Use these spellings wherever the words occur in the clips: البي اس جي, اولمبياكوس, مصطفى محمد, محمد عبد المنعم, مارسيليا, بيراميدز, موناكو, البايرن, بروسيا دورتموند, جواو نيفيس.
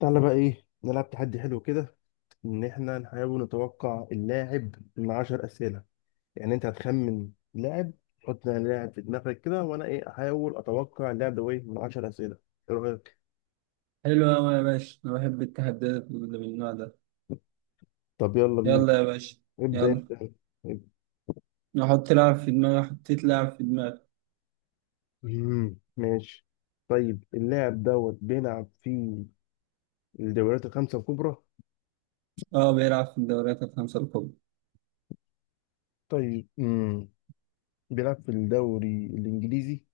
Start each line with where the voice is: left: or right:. left: تعالى بقى ايه؟ نلعب تحدي حلو كده، ان احنا نحاول نتوقع اللاعب من 10 اسئله. يعني انت هتخمن لاعب، تحط لاعب في دماغك كده، وانا ايه احاول اتوقع اللاعب ده ايه من 10 اسئله. ايه رايك؟
right: حلو أوي يا باشا، أنا بحب التحديات اللي من النوع ده.
left: طب يلا بينا.
right: يلا يا باشا.
left: ابدا
right: يلا.
left: انت. ابدأ.
right: أحط لاعب في دماغي. حطيت لاعب في دماغي.
left: ماشي. طيب اللاعب دوت بيلعب في الدوريات الخمسه الكبرى.
right: أه بيلعب في الدوريات الخمسة الكبرى.
left: طيب بيلعب في الدوري الانجليزي؟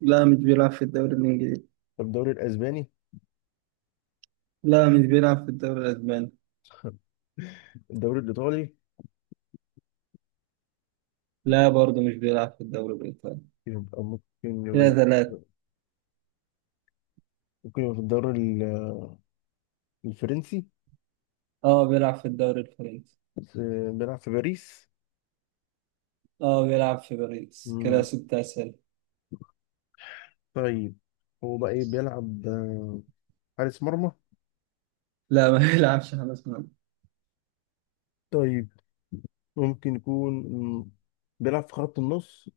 right: لا مش بيلعب في الدوري الإنجليزي.
left: طب الدوري الاسباني؟
right: لا مش بيلعب في الدوري الأسباني.
left: الدوري الايطالي؟
right: لا برضه مش بيلعب في الدوري الإيطالي.
left: يبقى
right: كده ثلاثة.
left: ممكن يبقى في الدوري الفرنسي.
right: أه بيلعب في الدوري الفرنسي.
left: بس- بيلعب في باريس.
right: أه بيلعب في باريس، كده
left: مم.
right: ستة أسئلة.
left: طيب، هو بقى ايه بيلعب؟ حارس مرمى؟
right: لا ما بيلعبش حارس مرمى.
left: طيب ممكن يكون، بيلعب في خط النص؟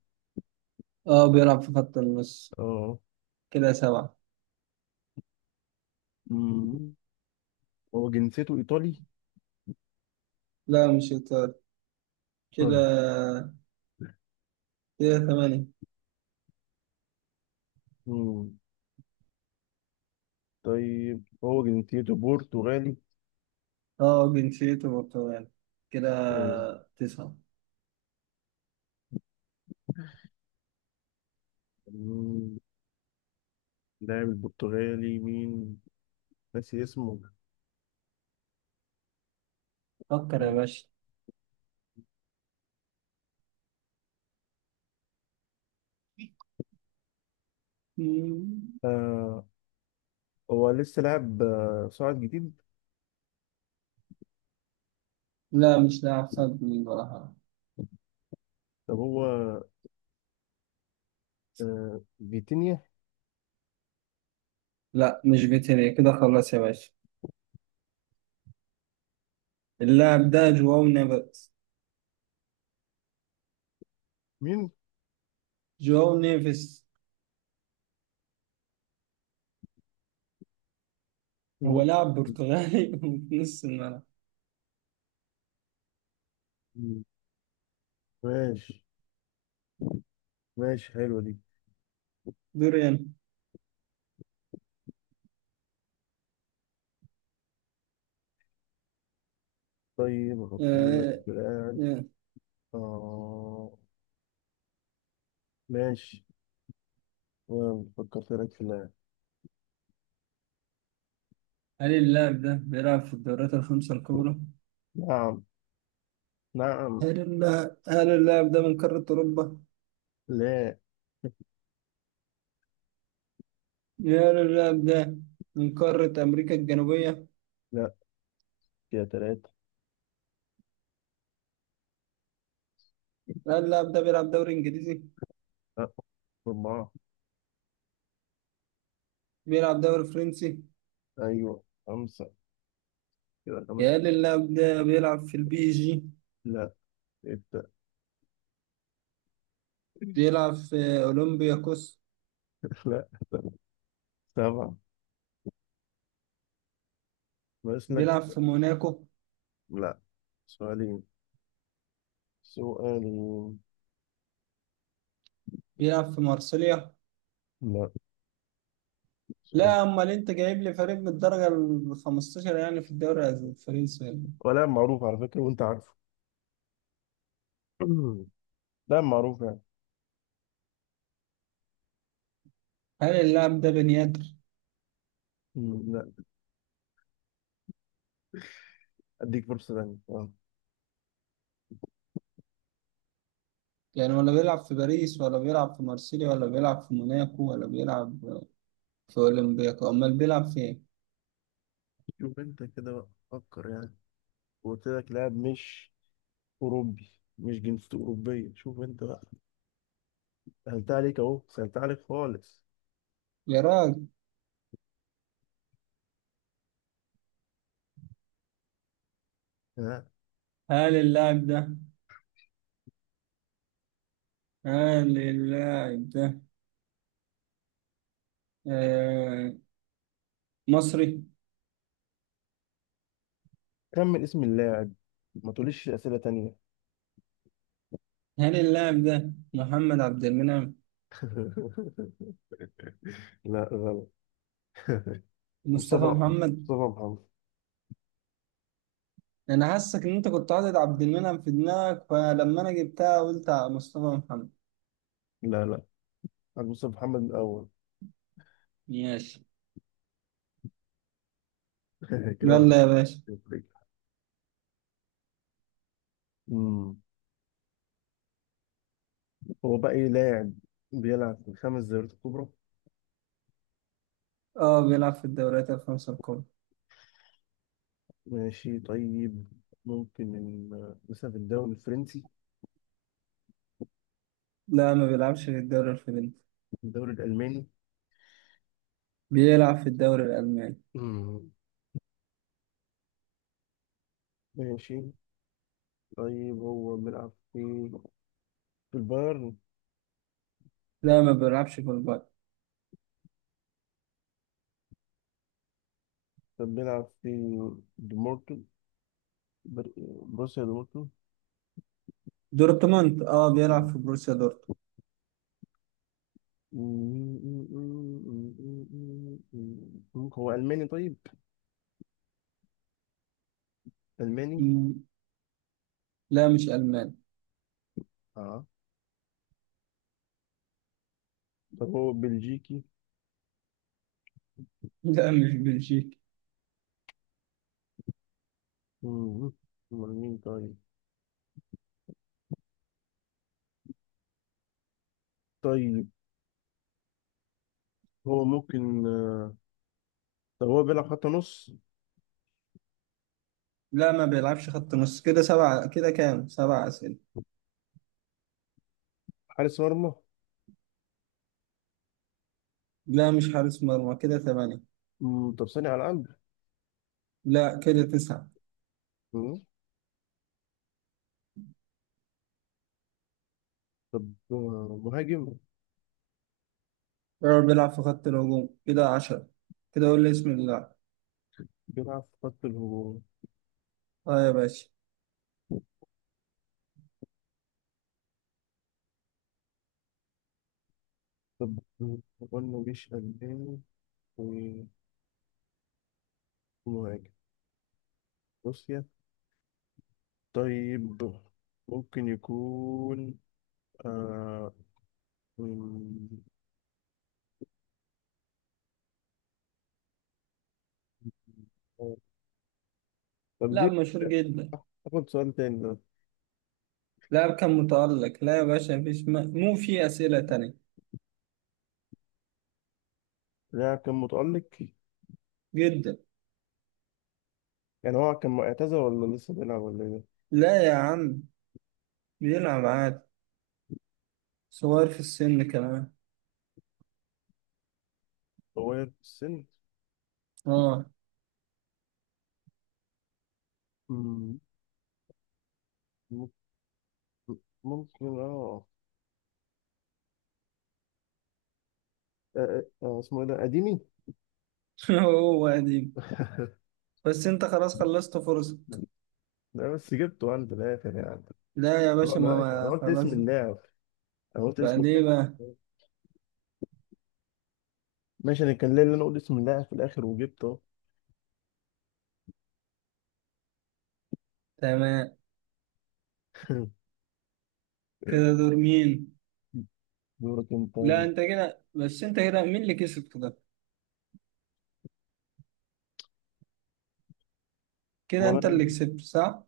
right: أه بيلعب في خط النص،
left: اه.
right: كده سبعة.
left: مم. هو جنسيته ايطالي؟
right: لا مش إيطالي كده.
left: اه.
right: كده ثمانية.
left: مم. طيب هو جنسيته برتغالي؟
right: اه جنسيته برتغالي كده.
left: مم.
right: تسعة.
left: مم. لاعب البرتغالي مين؟ ناسي اسمه.
right: فكر يا
left: مم.
right: باشا. مم.
left: آه. هو لسه لاعب صاعد جديد؟
right: لا مش لاعب صد من ولا حاجة.
left: طب هو آه. فيتينيا؟
right: لا مش فيتينيا، كده خلاص يا باشا. اللاعب ده جواو نيفيس.
left: مين؟
right: جواو نيفيس هو لاعب برتغالي في نص الملعب.
left: مم. ماشي. ماشي، حلوة دي.
right: دوريان.
left: طيب أفكر لك
right: آه.
left: في لاعب.
right: آه.
left: آه. ماشي. فكرت لك في لاعب.
right: هل اللاعب ده بيلعب في الدوريات الخمسة الكبرى؟
left: نعم، نعم.
right: هل اللاعب ده من قارة أوروبا؟
left: لا.
right: هل اللاعب ده من قارة أمريكا الجنوبية؟
left: لا، كده تلاتة.
right: هل اللاعب ده بيلعب دوري إنجليزي؟
left: لا، أربعة.
right: بيلعب دوري فرنسي.
left: أيوة، خمسة. كده
right: يا
left: خمسة.
right: اللي اللاعب ده بيلعب في البي اس جي.
left: لا، ستة.
right: بيلعب في اولمبياكوس.
left: لا، سبعة. بس لك.
right: بيلعب في موناكو.
left: لا، سؤالين. سؤالين.
right: بيلعب في مارسيليا.
left: لا، سؤال.
right: لا امال انت جايب لي فريق من الدرجه ال 15 يعني في الدوري الفرنسي يعني.
left: ولا معروف على فكرة، وأنت عارفه. لا معروف يعني.
right: هل اللاعب ده بنيادر؟
left: لا. أديك فرصة تانية آه.
right: يعني ولا بيلعب في باريس، ولا بيلعب في مارسيليا، ولا بيلعب في موناكو، ولا بيلعب في اولمبياكو، امال بيلعب في ايه؟
left: شوف أنت كده بقى، فكر يعني. وقلت لك لاعب مش أوروبي. مش جنسيته أوروبية، شوف أنت بقى. سهلت عليك أهو، سهلت عليك خالص.
right: يا راجل.
left: ها؟
right: هل اللاعب ده هل اللاعب ده آه، مصري؟
left: كمل اسم اللاعب. ما تقوليش أسئلة تانية.
right: هل اللاعب ده محمد عبد المنعم؟
left: لا، غلط.
right: مصطفى
left: مصطفى
right: محمد.
left: مصطفى محمد.
right: انا حاسك ان انت كنت حاطط عبد المنعم في دماغك، فلما انا جبتها قلت على مصطفى محمد.
left: لا لا، عن مصطفى محمد من الأول.
right: ماشي.
left: كده واحد
right: يلا يا باشا.
left: صفر. أمم. هو بقى إيه؟ لاعب بيلعب في الخمس دوريات الكبرى.
right: اه بيلعب في الدوريات الخمسة الكبرى.
left: ماشي طيب. ممكن من مثلا في الدوري الفرنسي؟
right: لا ما بيلعبش في الدوري الفرنسي.
left: الدوري الألماني؟
right: بيلعب في الدوري الألماني.
left: مم. ماشي. طيب هو بيلعب في البايرن؟
right: لا ما بيلعبش في البايرن.
left: كان بيلعب في دمورتو، بر- بروسيا دمورتو؟
right: دورتموند، اه بيلعب في بروسيا دورتموند.
left: هو ألماني طيب؟ ألماني؟
right: مم. لا مش ألماني.
left: اه. طب هو بلجيكي؟
right: لا مش بلجيكي.
left: مم. أمال مين طيب؟ طيب هو ممكن طب هو بيلعب خط نص؟
right: لا ما بيلعبش خط نص، كده سبعة، كده كام؟ سبعة أسئلة.
left: حارس مرمى؟
right: لا مش حارس مرمى، كده ثمانية.
left: طب صانع ألعاب؟
right: لا، كده تسعة.
left: مم، طب مهاجم؟
right: بيراميدز، بيلعب في خط الهجوم، كده عشرة. كده قول لي اسم اللاعب.
left: بيلعب في خط الهجوم.
right: اه يا باشا.
left: طب قلنا مش ألماني، ومهاجم. بص طيب، ممكن يكون آه... مم، طب
right: لاعب
left: دي
right: مشهور جدا.
left: آخد سؤال تاني ده.
right: لاعب كان متألق. لا يا باشا، مفيش مو في أسئلة تانية.
left: لا كان متألق.
right: جدا.
left: يعني هو كان معتزل ولا لسه بيلعب ولا ايه؟
right: لا يا عم. بيلعب عادي. صغير في السن كمان.
left: صغير في السن؟
right: اه.
left: مم، ممكن، ممكن اه. اسمه ايه ده؟ قديمي؟
right: هو قديم بس انت خلاص خلصت فرصة.
left: لا بس جبته عند الآخر يعني.
right: لا يا
left: طبعا
right: باشا
left: أنا قلت اسم
right: خلاص.
left: اللاعب. أنا قلت اسم
right: بعد ايه
left: اللاعب.
right: بقى؟
left: ماشي، أنا كان ليا اللي أنا أقول اسم اللاعب في الآخر وجبته.
right: تمام. كده دور مين؟
left: دورك أنت.
right: لا انت كده، بس انت كده مين اللي كسب؟ كده كده انت
left: وأنا
right: اللي كسبت صح؟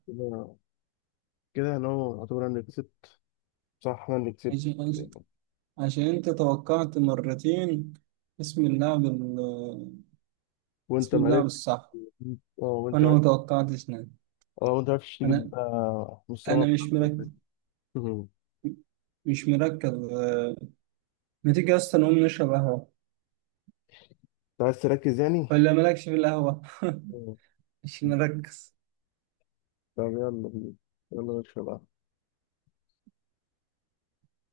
left: كده، انا يعتبر انا اللي كسبت. صح، انا اللي كسبت.
right: ماشي. عشان انت توقعت مرتين اسم
left: وانت
right: اسم اللاعب
left: معرفت.
right: الصح،
left: اه، وانت
right: وانا ما
left: معرفت.
right: توقعتش نادي.
left: اه، وانت معرفتش
right: انا
left: تجيب مستوى
right: انا مش
left: أكتر.
right: مركز.
left: مم.
right: مش مركز. ما تيجي اصلا نقوم نشرب قهوة؟
left: انت عايز تركز يعني.
right: ولا مالكش في القهوة؟
left: مم.
right: مش مركز
left: طب يلا بينا، يلا نشرب قهوة.